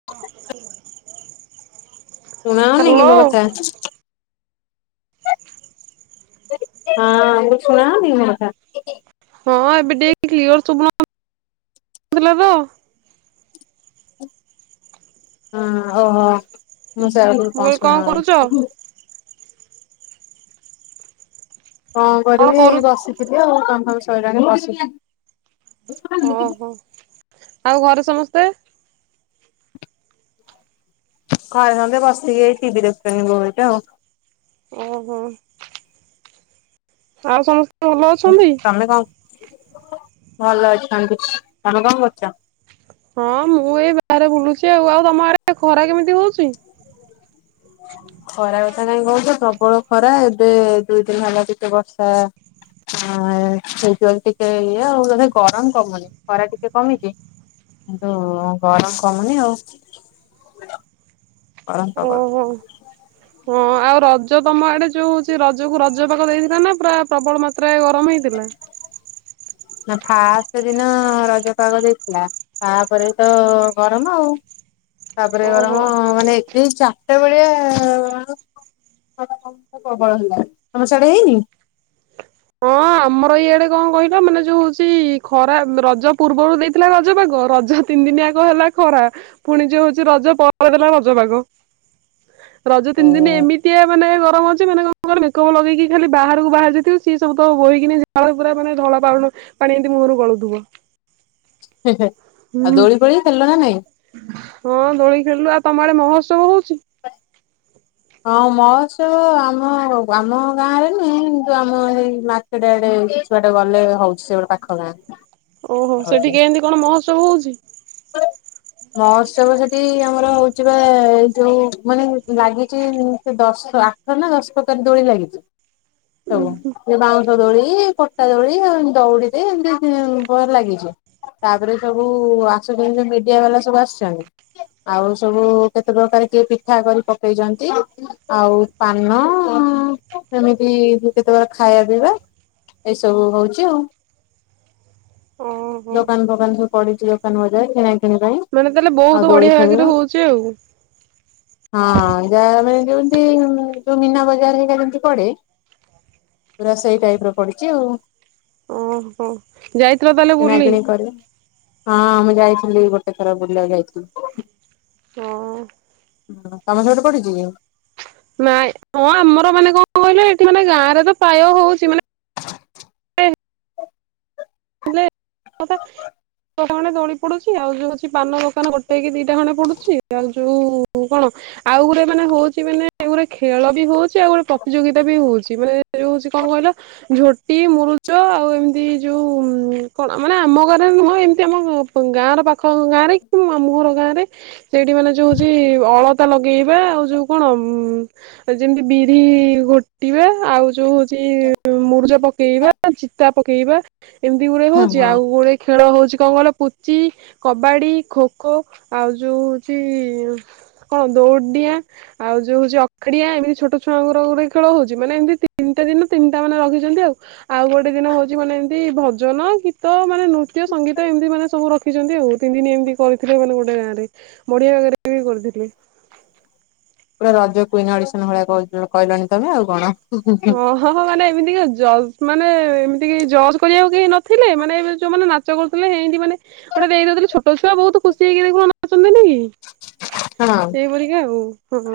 [inaudible] ଶୁଣାହଉନି କି ହ୍ୟାଲୋ ମୋ କଥା? ହଁ, ମୁ ଶୁଣାହଉନି କି ମୋ କଥା? ହଁ, ଏବେ ଟିକେ କ୍ଲିଅର ଶୁବୁନଥିଲା ତ। ହଁ, ଓହ, ମୁଁ ସେଇଆ ଭାବୁଛି କଣ କହିଲି ଶୁଣା କରୁଛ? ହଉନି? କଣ କରିବି ବସିଥିଲି ଆଉ, କାମ ଫାମ ସଇଲାଣି ବସି ଓହୋ, ଆଉ ଘରେ ସମସ୍ତେ? ଘରେ ସମସ୍ତେ ବସିକି ଏଇ ଟିଭି ଦେଖୁଛନ୍ତି ବୋଉ ହେରିକା ଆଉ। ଓହୋ। ଆଉ ସମସ୍ତ ହ ତମେ କଣ ଭଲ ଅଛନ୍ତି? ତମେ କଣ କରୁଛ? ହଁ ମୁଁ ଏଇ ବାହାରେ ବୁଲୁଛି ଆଉ, ଆଉ ତମ ଆଡ଼େ ଖରା କେମିତି ହଉଛି? ଖରା କଥା କାଇଁ କହୁଛ ପ୍ରବଳ ଖରା ଏବେ ଦୁଇ ଦିନ ହେଲା କେତେ ବର୍ଷା ଆ ସେଇଥିପାଇଁ ଟିକେ ଇଏ ଆଉ ନହେଲେ ଗରମ କମୁନି, ଖରା ଟିକେ କମିଛି କିନ୍ତୁ ଗରମ କମୁନି ଆଉ ଗରମ ପାଗ। ଓହୋ। ହଁ ଆଉ ରଜ ତମ ଆଡ଼େ ଯୋଉ ହଉଛି ରଜ କୁ ରଜ ପାଗ ଦେଇଥିଲା ନା ପୁରା ପ୍ରବଳ ମା ତ୍ରା ରେ ଗରମ ହେଇଥିଲା? ନା ଫାଷ୍ଟ ଦିନ ରଜ ପାଗ ଦେଇଥିଲା ତାପରେ ତ ଗରମ ଆଉ, ତାପରେ ଓହୋ। ଗରମ ମାନେ ଏଇ ଚାରିଟା ବେଳିଆ ହଁ ପ୍ରବଳ ହେଲା ତମେ ସେଆଡେ ହେଇନି? ହଁ [inaudible] ଆମର ଇଆଡ଼େ କଣ କହିଲ ମାନେ ଯୋଉ ହଉଛି, ଖରା ରଜ ପୂର୍ବରୁ ଦେଇଥିଲା ରଜ ପାଗ ରଜ ତିନି ଦିନିଯାକ ହେଲା ଖରା ପୁଣି ଯଉ ହଉଛି ରଜ ପରେ ଦେଲା ରଜ ପାଗ। ରଜ ତିନି ଦିନ ଏମିତିଆ ମାନେ ଗରମ ହେଇଛି ମାନେ କଣ କହିଲୁ ମେକପ ଲଗେଇକି ଖାଲି ବାହାରକୁ ବାହାରି ଯାଇଥିବୁ ସିଏ ସବୁ ତ ବୋହିକି ଝାଳ ପୁରା ମାନେ ଧଳା ପାଉ ପାଣି ଏମିତି ମୁହଁରୁ ଗଳୁଥିବ ଆଉ ହୁଁ ଦୋଳି ପୋଳି ଖେଳିଲ ନା ନାଇଁ ହଁ ଦୋଳି ଖେଳିଲୁ ଆଉ ତମ ଆଡ଼େ ମହୋତ୍ସବ ହଉଛି? ହଁ ମହୋତ୍ସବ ଆମ ଆମ ଗାଁ ରେ ନୁହେଁ କିନ୍ତୁ ଆମ ଏଇ ସେଟା ଏଡ଼େ କିଛି ବାଟ ଗଲେ ହଉଛି ସେ ଗୋଟେ ପାଖ ଗାଁ। ଓହୋ ସେଠି ହଉଛି କେମିତି ଏମିତି କଣ ମହୋତ୍ସବ ହଉଛି? ମହୋତ୍ସବ ସେଠି ଆମର ହଉଛି ବା ଏ ଯୋଉ ମାନେ ଲାଗିଛି ସେ ଦଶ ଦଶ ପ୍ରକାର ଦୋଳି ଲାଗିଥିଲା ଉଁ ହୁଁ ସେ ବାଉଁଶ ଦୋଳି, ପଟା ଦୋଳି, ଦଉଡ଼ିରେ ଏମତି ବହେ ଲାଗିଛି ‌। ତାପରେ ସବୁ ମିଡ଼ିଆ ବାଲା ସବୁ ଆସିଛନ୍ତି ଆଉ ସବୁ କେତେ ପ୍ରକାର କିଏ ପିଠା କରି ପକେଇଛନ୍ତି ଆଉ ପାନ ସେମିତି କେତେବେଳେ ଖାଇବା ପିଇବା ଏସବୁ ହଉଛି ଆଉ। ଓହୋ ଦୋକାନ ଫୋକାନ ସବୁ ପଡ଼ିଛି, ଦୋକାନ ବଜାର, କିଣାକିଣି ମାନେ ତାହେଲେ ବହୁତ ବଢ଼ିଆ ବାଗରେ ହଉଛି ଆଉ ହଁ ଯା ମାନେ ଯେମତି ଯୋଉ ମୀନା ବଜାର ହେରିକା ଯେମତି ପଡ଼େ ପୁରା ସେଇ ଟାଇପ ର ପଡ଼ିଛି ଆଉ ହଁ ଯାଇଥିଲ ତାହେଲେ କିଣା ବୁଲି? କିିଣି କରି ହଁ ମୁଁ ଯାଇଥିଲି କେତେଥର ବୁଲିବାକୁ ଯାଇଥିଲି। ହଁ ତମ ସେପଟେ ପଡିି଼ଛି କି? ନାଇଁ ହଁ ଆମର ମାନେ କଣ କହିଲ ଏଠି ମାନେ ଗାଁ ରେ ତ ପ୍ରାୟ ହଉଛି ମାନେ ହଁ ପା ଖଣ୍ଡେ ଦୋଳି ପଡ଼ୁଛି ଆଉ ଯୋଉ ଅଛି ପାନ ଦୋକାନ ଗୋଟେ କି ଦିଟା ଖଣ୍ଡେ ପଡ଼ୁଛି ଆଉ ଯୋଉ କଣ ଆଉ ଗୋଟେ ମାନେ ହଉଛି ମାନେ ଗୋଲେ ଖେଳ ବି ହଉଛି ଆଉ ଗୋଟେ ପ୍ରତିଯୋଗିତା ବି ହଉଛି ମାନେ ଯୋଉ ସେ କଣ କହିଲ ଝୋଟି ମୁରୁଜ ଆଉ ଏମିତି ଯୋଉ କଣ ମାନେ ଆମ ଗାଁରେ ନୁହଁ ଏମିତି ଆମ ଗାଁର ପାଖ ଆଖ ଗାଁ ରେ କି ମାମୁଁ ଘର ଗାଁ ରେ ସେଇଠି ମାନେ ଯୋଉ ହଉଛି ଅଳତା ଲଗେଇବା ଆଉ ଯୋଉ କଣ ଅ ଯେମିତି ବିରି ଘୋଟିବେ ଆଉ ଯୋଉ ଜି ମୁରୁଜ ପକେଇବା ଚିତା ପକେଇବା ଏମିତି ଗୁଡ଼ାଏ ହଁ ହଉଛି ହଁ ଗୁଡ଼ାଏ ଖେଳ ହଉଛି କଣ କହିଲ ପୁଚି, କବାଡି଼, ଖୋ ଖୋ, ଆଉ ଯୋଉ ହଉଛି କଣ ଦଉଡ଼ି ଡିଆଁ ଆଉ ଯୋଉ ହଉଛି ଅଖା ଡିଆଁ ଏମିତି ଛୋଟ ଛୁଆଙ୍କର ଗୁରେ ଖେଳ ହଉଛି ମାନେ ଏମିତିନଟା ଦିନ ତିନିଟା ମାନେ ରଖିଛନ୍ତି ଆଉ ଆଉ ଗୋଟେ ଦିନ ହଉଛି ମାନେ ଏମତି ଭଜନ କି ତ ମାନେ ନୃତ୍ୟ ସଙ୍ଗୀତ ଏମିତି ମାନେ ସବୁ ରଖିଛନ୍ତି, ଆଉ ତିନି ଦିନ ଏମିତି କରିଥିଲେ, ମାନେ ଗୋଟେ ଗାଁରେ। ବଢି଼ଆ ବାଗରେ ବି କରିଥିଲେ। ପୁରା ରଜ କୁଇନ ଅଡି଼ସନ ଭଳିଆ କହି କହିଲଣି ତମେ, ଆଉ କଣ? ହଁ। ହଁ ହଁ, ମାନେ ଏମିତିକା ଜଜ୍ ମାନେ ଏମିତି କି ଜଜ୍ କରିବାକୁ କେହି ନଥିଲେ, ମାନେ ଏବେ ଯୋଉମାନେ ଚ କରୁଥିଲେ, ହେନ୍ତି ମାନେ ଗୋଟେ ଦେଇଦଉଥିଲେ ଛୋଟ ଛୁଆ ବହୁତ ଖୁସି ହେଇକି ଦେଖୁନ ନାଚନ୍ତିନି କି? ହଁ। ସେଇପରିକା ଆଉ, ହଁ।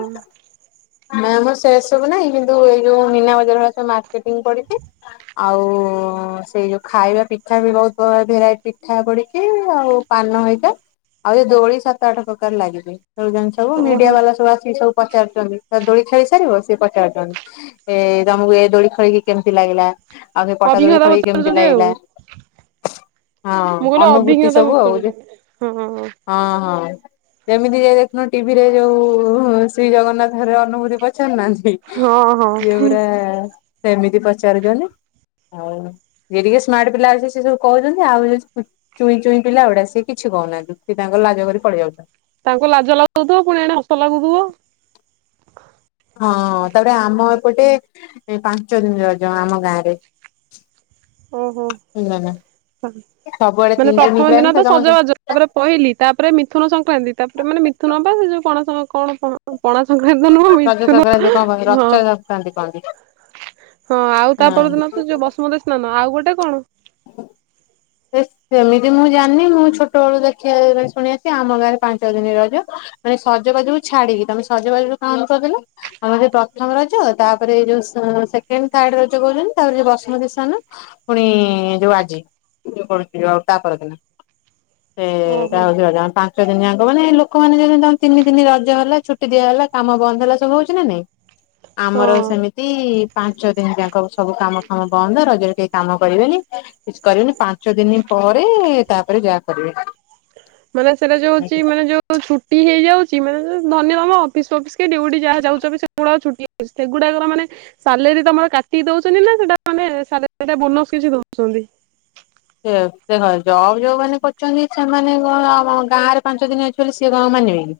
ନା ମ, ସେ ସବୁ ନାହିଁ କିନ୍ତୁ ଏଇ ଯୋଉ ମୀନା ବଜାର ଭଳିଆ ସବୁ ମାର୍କେଟିଙ୍ଗ ପଡି଼ଛି। ଆଉଉ, ସେଇ ଯୋଉ ଖାଇବା ପିଠା ବି ବହୁତ ଭ ଭେରାଇଟି ପିଠା ପଡି଼କି ଆଉ ପାନ ହେଇଟା, ଆଉ ଏ ଦୋଳି ସାତ ଆଠ ପ୍ରକାର ଲାଗିଛି, ଖେଳୁଛନ୍ତି। ସବୁ ମିଡି଼ଆ ଓହୋ ବାଲା ସବୁ ଆସିକି ସବୁ ପଚାରୁଛନ୍ତି। ତ ଦୋଳି ଖେଳି ସାରିବ ସେ ପଚାରାରୁଛନ୍ତି, ଏ ତମକୁ ଏ ଦୋଳି ଖେଳିକି କେମିତି ଲାଗିଲା? ଆଉ ସେ ପଟା ଦୋଳି ଅଭିଜ୍ଞତା ଖେଳିକି କେମିତି ପଚାରୁଛନ୍ତି ଆଉ ଲାଗିଲା? ହଁ, ମୁଁ କହିଲି ଅନୁଭୂତି ଅଭିଜ୍ଞତା ସବୁ ଆଉ, ଯେ ପଚାରୁଛନ୍ତି। ହଁ ହଁ ହଁ, ଯେମିତି ଯେ ଦେଖନୁ ଟିଭିରେ ଯୋଉ ଶ୍ରୀଜଗନ୍ନାଥ ଘରେ ଅନୁଭୂତି ପଚାରୁ ନାହାନ୍ତି, ହଁ ହଁ ଇଏ ପୁରା ସେମିତି ପଚାରୁଛନ୍ତି। ଆଉ ଯିଏ ଟିକେ ସ୍ମାର୍ଟ ପିଲା ଅଛି ସେ ସବୁ କହୁଛନ୍ତି, ଆଉ ଯିଏ ଚୁଇଁ ଚୁଇଁ ପିଲା ଗୁଡ଼ା ସେ କିଛି କହୁନାହାନ୍ତି, ସେ ତାଙ୍କର ଲାଜ କରି ପଳେଇ ଯାଉଛନ୍ତି। ତାଙ୍କୁ ଲାଜ ଲାଗୁଥିବ ପୁଣି ଏଣେ ହସ ଲାଗୁଥିବ। ହଁ, ତାପରେ ଆମ ଏପଟେ ପାଞ୍ଚ ଦିନ ରଜ ଆମ ଗାଁ ରେ। ଓହୋ, ହେଲା ନା। ସବୁଆଡେ ମାନେ ତିନି ପ୍ରଥମ ପ୍ରାୟ ଦିନ ନା ତ ତମ ସଜବାଜ ତାପରେ ପହିଲି, ତାପରେ ମିଥୁନ ସଂକ୍ରାନ୍ତି, ତାପରେ ମାନେ ମିଥୁନ ବା ସେ ଯୋଉ ପଣସଂ କଣ ପଣ ପଣା ସଂକ୍ରାନ୍ତି ନୁହ ରଜ ମିଥୁନ, ସଂକ୍ରାନ୍ତି କଣ କହନ୍ତି ରଜ ହଁ। ସଂକ୍ରାନ୍ତି କହନ୍ତି ହଁ, ଆଉ ତା ପରଦିନ ତୁ ହଁ। ଯୋଉ ବସୁମତୀ ସ୍ନାନ, ଆଉ ଗୋଟେ କଣ? ସେ ସେମିତି ମୁଁ ଜାଣିନି, ମୁଁ ଛୋଟ ବେଳୁ ଦେଖିବାରେ ଶୁଣିଆସିଛି, ଆମ ଗାଁରେ ପାଞ୍ଚ ଦିନି ରଜ ମାନେ ସଜବାଜକୁ ଛାଡି଼କି, ତମେ ସଜବାଜରୁ କାଉଣ୍ଟ କରିଦେଲ? ଆମର ଯଉ ପ୍ରଥମ ରଜ, ତାପରେ ଏଇ ଯୋଉ ସେକେଣ୍ଡ ଥାର୍ଡ ରଜ କହୁଛନ୍ତି ତାପରେ ଯୋଉ ବସୁମତୀ ସ୍ନାନ। ପୁଣି ଏଁ, ଯୋଉ ଆଜି [unintelligible] ତା ପରଦିନ, ଏ। [unintelligible] ଓହୋ ସେ ଦୀନି ଅଙ୍କ ମାନେ, ଲୋକମାନେ ଯେ ତିନି ଦିନି ରଜ ହେଲା, ଛୁଟି ଦିଆ ହେଲା, କାମ ବନ୍ଦ ହେଲା, ସବୁ ହଉଛି ନା ନାଇଁ। ଆମର ହଁ। ସେମିତି ପାଞ୍ଚ ଦିନ୍ ଯାଙ୍କ ସବୁ କାମ ଫାମ ବନ୍ଦ, ରଜରେ କେହି କାମ କରିବେନି। କିଛି କରିବିନି, ପାଞ୍ଚ ଦିନି ପରେ ତାପରେ ଯାହା କରିବେ। ମାନେ ସେଟା ଯୋଉଚି, ମାନେ ଯୋଉ ଛୁଟି ହେଇଯାଉଛି, ମନେକର ଧରିନିଅ ତମ ଅଫିସ୍ ଫପିସ୍ କି ଡ଼ିଉଟି ଯାହା ଯାଉଛବି, ସେଗୁଡ଼ାକ ଛୁଟି ହେ ସେଗୁଡାକର ମାନେ ସାଲେରୀ ତମର କାଟିି ଦଉଛନ୍ତି ନା ସେଟା ମାନେ ସାଲେରୀ ଟା ବୋନସ୍ କିଛି ଦଉଛନ୍ତି? ସେ ଦେଖ ଜବ ଯୋଉ ମାନେ କରୁଛନ୍ତି, ସେମାନେ କଣ ଆମ ଗାଁ ରେ ପାଞ୍ଚ ଦିନି ଅଛି ବୋଲି ସିଏ କଣ ମାନିବେ କି?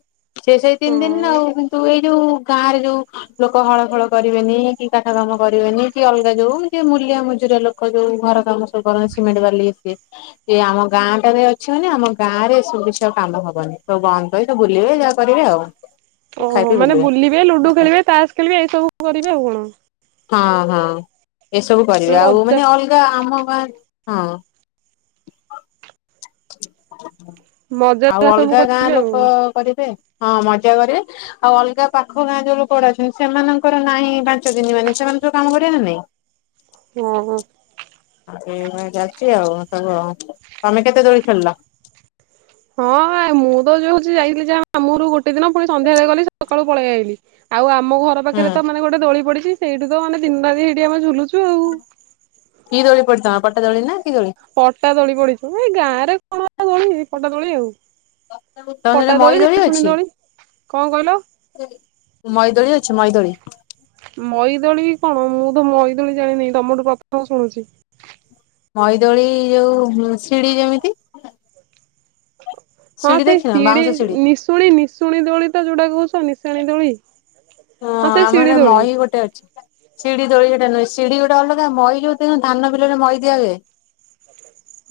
ସେ ସେଇ ତିନି ହଁ ଦିନ ଆଉ କିନ୍ତୁ ଏଇ ଯୋଉ ଗାଁରେ ଯୋଉ ଲୋକ ହଳ ଫଳ କରିବେନି, କି କାଠ କାମ କରିବେନି, କି ଅଲଗା ଯୋଉ ଯେ ମୂଲିଆ ମଜୁରିଆ ଲୋକ ଖ ଯୋଉ ଘର କାମ ସବୁ କରନ୍ତି ସିମେଣ୍ଟ, ବାଲି ସିଏ। ଯେ ଆମ ଗାଁ ଟାରେ ଅଛନ୍ତି, ଆମ ଗାଁ ରେ ଏ ସବୁ କିଛି ଆଉ କାମ ହବନି, ସବୁ ବନ୍ଦ କରି ସବୁ ବୁଲିବେ, ଯାହା କରିବେ ଆଉ। [inaudible] ଓହୋ, ମାନେ ବୁଲିବେ, ଲୁଡୁ ଖେଳିବେ, ତାସ ଖେଳିବେ, ଏଇସବୁ କରିବେ ଆଉ କଣ? ହଁ ହଁ, ଏସବୁ କରିବେ, ଆଉ ମଜା ମାନେ ଅଲଗା ଆମ ଗାଁ ହଁ। ମଜା ଆଉ ଯାହା ସବୁ ଅଲଗା ଗାଁ କରିବେ ଆଉ ଲୋକ କରିବେ, ହଁ ମଜା କରିବେ। ଆଉ ଅଲଗା ପାଖ ଗାଁ ଯୋଉ ଲୋକଗୁଡା ଅଛନ୍ତି ସେମାନଙ୍କର ନାହିଁ ପାଞ୍ଚ ଦିନି ମାନେ ସେମାନେ ସବୁ କାମ କରିବେ ନା ନାଇଁ ଓହୋ। [unintelligible] ଯାଉଛି ଆଉ ସବୁ ଆଉ ତମେ କେତେ ଦୋଳି ଖେଳିଲ? ହଁ ମୁଁ ତ ଯୋଉ ହଉଛି ଯାଇଥିଲି ଯା ମାମୁଁ ଘରକୁ ଗୋଟେ ଦିନ ପୁଣି ସନ୍ଧ୍ୟାରେ ଗଲି ସକାଳୁ ପଳେଇ ଆଇଲି। ଆଉ ଆମ ଘର ହୁଁ ପାଖରେ ତ ମାନେ ଗୋଟେ ଦଳି ପଡିଛି ସେଇଠି ତ ଆମେ ଦିନ ରାତି ସେଇଠି ଆମେ ଝୁଲୁଛୁ। ଆଉ। କି ଦୋଳି ପଡିଛି ତମ ପଟାଦୋଳି ନାଁ କିଦୋଳି? ପଟା ଦୋଳି ପଡିଛି ଏଇ ଗାଁରେ କଣ ଆଉ ଦୋଳି ପଟା ଦୋଳି ଆଉ। ତମ ସେରେ ମଇ ଦୋଳି ଅଛି? କଣ କହିଲ? ମଇ ଦୋଳି ଅଛି ମଇ ଦୋଳି? ମଇଦୋଳି କଣ ମୁଁ ତ ମଇଦୋଳି ଜାଣିନି ତମଠୁ ପ୍ରଥମ ଶୁଣୁଛି। ମଇ ଦୋଳି ଯୋଉ ଶିଡି ଯେମିତି ହଁ ସିଡି ସେଇ ଦେଖିନ ସିଡି ବାଉଁଶ ନିଶୁଣି ନିଶୁଣି ଦୋଳି ତ ଯୋଉଟା କହୁଛ ନିଶାଣି ଦୋଳି। ହଁ ସେଇ ଶିଡି ଆମର ଦୋଳି ମହି ଗୋଟେ ଅଛି। ସିଡି ଦଳି ସେଟା ନୁହେଁ ସିଡିଗୋଟେ ଅଲଗା ମଇ ଯଉ ଧାନ ବିଲରେ ମଇ ଦିଆଯଏ।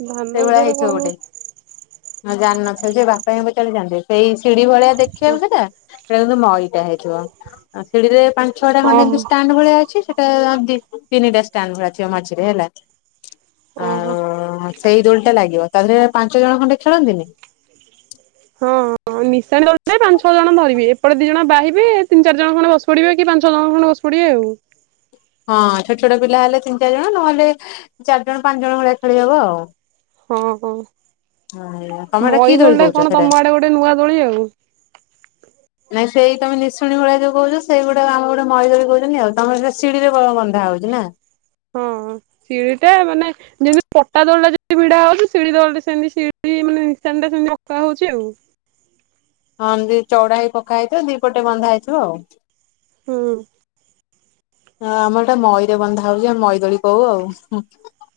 ଧାନ ସେଇଭଳିଆ ବିଲରେ କଣ ହେଇଥିବ ମୁଁ ଗୋଟେ ଜାଣିନଥିବ ସେ ବାପା ଙ୍କୁ ପଚାରିଲେ ମାରିଦେବେ। ସେଇ ସିଡି ଭଳିଆ ଦେଖିବାକୁ ସେଟା କିନ୍ତୁ ମଇଟା ହେଇଥିବ। ଆ ସିଡିରେ ପାଞ୍ଚ ଛଅ ଟା ଖଣ୍ଡେ ଓହୋ ଏମିତି ଷ୍ଟାଣ୍ଡ ଭଳିଆ ଅଛି ସେ ଦି ତିନିଟା ଷ୍ଟାଣ୍ଡ ଭଳିଆ ଥିବ ମଝିରେ ହେଲା ଓହୋ। ଆଉ ସେଇ ଦୋଳି ଟା ଲାଗିବ ତା ଧରେ ପାଞ୍ଚ ଜଣ ଖଣ୍ଡେ ଖେଳନ୍ତିନି? [inaudible] ହଁ ନିଶାଣି ଦୋଳି ରେ ପାଞ୍ଚଛଅ ଜଣ ଧରିବେ ଏପଟେ ଦିଣ ବାହିବେ ତିନି ଚାରିଣ ଖଣ୍ଡ ବସି ପଡିବେ କି ପାଞ୍ଚଛ ଜଣ ଖଣ୍ଡେ ବସ ପଡ଼ିବେ ଆଉ। ହଁ ଛୋଟ ଛୋଟ ପିଲା ହେଲେ ତିନି ଚାରି ଜଣ ନହେଲେ ଚାରିଜଣ ପାଞ୍ଚ ଜଣ ଭଳିଆ ଖେଳି ହବ ଆଉ। ହଁ ହଁ ତମେ ହେଟା କି ମଇ ଦୋଳି ଟା କହୁଛ କଣ ସେଟା? ତମ ଆଡେ ଗୋଟେ ନୂଆ ଦୋଳି ଆଉ। ନାଇଁ ସେଇ ତମେ ନିଶୁଣି ଭଳିଆ ଯୋଉ କହୁଛ ସେଇ ଗୋଟେ ଆମ ଗୋଟେ ମିଇ ଦୋଳି କହୁଛନ୍ତି ଆଉ ତମ ସେଟା ସିଡିରେ ବ ବନ୍ଧା ହଉଛି ନା? ହଁ ଶିଡି ଟା ମାନେ ଯେମିତି ପଟା ଦୋଳଟା ଯେମିତି ଭିଡା ହଉଛି ସିଢି ଦଳଟା ସେମିତିି ସିଡି ମାନେ ନିସାଣିଟା ସେମିତି ଅକା ହଉଛି ଆଉ। ହଁ ଏମତି ଚଉଡା ହେଇ ପକା ହେଇଥାଏ ଦି ପଟେ ବନ୍ଧା ହେଇଥିବ ଆଉ। ହୁଁ। ହଁ ଆମର ଏଟା ମଇରେ ବନ୍ଧା ହଉଛି ଆମେ ମଇଦୋଳି କହୁ ଆଉ।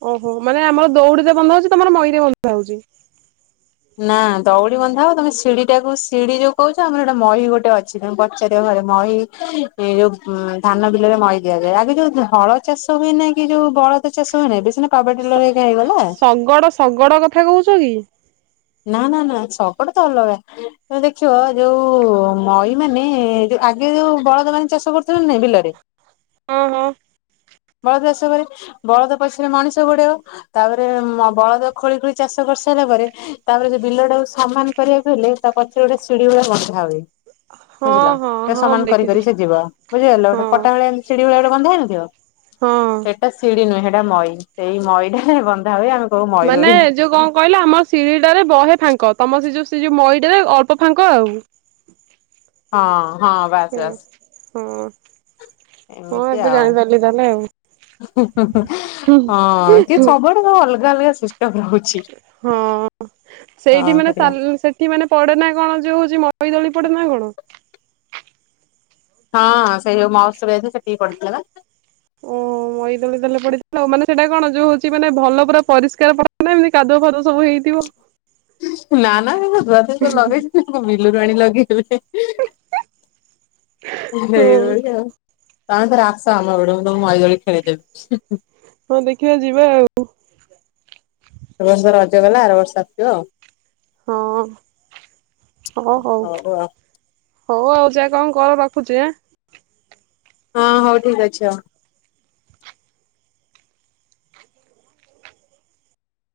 ଓହୋ ମାନେ ଆମର ଦୌଡିରେ ବନ୍ଧ ହଉଛି ତମର ମଇ ରେ ବନ୍ଧ ହଉଛି? ନା ଦଉଡ଼ି ବନ୍ଧା ହବ ତମେ ସିଢୀ ଟା କୁ ସିଡି ଯୋ କହୁଛ ଆମର ହେଟା ମଇ ଗୋଟେ ମହି ଗୋଟେ ଅଛି ତମେ ପଚାରିବା ଘରେ ମହି ଏ ଯୋଉ ଧାନ ବିଲରେ ମଇ ଦିଆଯାଏ ଆଜିକାଲି ହଳ ଚାଷ ହୁଏ ନାଇଁ କି ଯୋଉ ବଳ ଚାଷ ହୁଏନି ଏବେ ସିନା ପାୱାର ଡିଲର୍ ହେରିକା ହେଇଗଲା ଶଗଡ଼ -ଶଗଡ଼ କଥା କହୁଚ କି? ନା -ନା- ନା ଶଗଡ଼ ତ ଅଲଗା। ତମେ ଦେଖିବ ଯଉ ମଈ ମାନେ ଯଉ ଆଗେ ଯଉ ବଳଦ ମାନେ ଚାଷ କରୁଥିଲେ ନା ନାଇ ବିଲରେ ହଁ-ହଁ। ବଳଦ ଚାଷ କରେ ବଳଦ ପଛରେ ମଣିଷ ଗୋଡେଇବ ତାପରେ ଉଁ- ବଳଦ ଖୋଳି ଖୋଳି ଚାଷ କରିସାରିଲା ପରେ ତାପରେ ସେ ବିଲଟାକୁ ସମାନ୍ କରିବାକୁ ହେଲେ ତା ପଛରେ ଗୋଟେ ସିଡି ଭଳିଆ ବନ୍ଧା ହୁଏ। ହଁ ବୁଝିଲ ହଁ ସେ ହଁ ସମାନ୍ ମୁଁ କରିି କରି ଦେଖିଥିଲି ସେ ଯିବ ବୁଝିପାରିଲ ହଁ ତାକୁ କଟାବଳେ ଲି ସିଡି ଭଳିଆ ଗୋଟେ ବନ୍ଧା ହେଇନଥିବ ହଁ। ହେ ହେଟା ଶିଡି ନୁହେଁ ହେଟା ମଇ ସେଇ ମଇ ଟାରେ ବନ୍ଧା ହୁଏ ଆଉ। ମାନେ ଯଉ କଣ୍ କହିଲ ଆମ ସିଡି ଟାରେ ବହେ ଫାଙ୍କ ତମ ସେ ଯଉ ସେ ଯଉ ମଇ ଟାରେ ଅଳ୍ପ ଫାଙ୍କ ଆଉ। ହଁ -ହଁ ବାସ୍ ହୁଁ। ବାସ୍। ହଁ- ହଁ ଏବେ ଜାଣିପାରିଲି ତାହେଲେ ଆଉ। ହୁଁ- ହୁଁ- ହୁଁ- ହଁ ଟିକେ ସବୁଆଡେ ଅଲଗା ଅଲଗା ସିଷ୍ଟମ୍ ରହୁ ହଁ ସେଇଠି ମାନେ କରିବା। ସାନ୍ -ସେ କି ମାନେ ପଡେ ନା କଣ ଯଉ ହଉଚି ମଇ ଦଳି ପଡେ ନା କଣ? ହଁ ସେଇ ଯଉ ମହୋତ୍ସବ ଯାଇଥିଲୁ ସେତିକି ପଡିଥିଲା ପା। ଓ [inaudible] ମଇଦଳି ଦେଲେ ପଡିଦେଲେ ଆଉ ମାନେ ସେଟା କଣ ଯଉ ହଉଚି ମାନେ ଭଲ ପୁରା ପରିଷ୍କାର କରୁନାହାନ୍ତି କାଦୁଅ ଫାଦୁଅ ସବୁ ହେଇଥିବ ନା -ନା ହେରା ଧୁଆଧୁଇ କରି ଲଗେଇଥିଲେ ଆଉ କଣ ବିଲରୁ ଆଣି ଲଗେଇଥିବେ। [unintelligible] ହଁ ତମେ ଥରେ ଆସ ଆମ ଘରକୁ ମୁଁ ତମକୁ ମଇ ଦଳି ଖେଳେଇଦେବି। ହୁଁ-ହୁଁ। ହଁ ଦେଖିବା ଯିବା ଆଉ। ଏ ବର୍ଷ ରଜ ଗଲା ଆର ବର୍ଷ ଆସିବ ଆଉ। ହଁ-ହଁ ହଉ। ହଉ ଆଉ ଯା କଣ୍ କର ରଖୁଚି ଆଁ। ହଁ ହଉ ଠିକ୍ ଅଛି ଆଉ।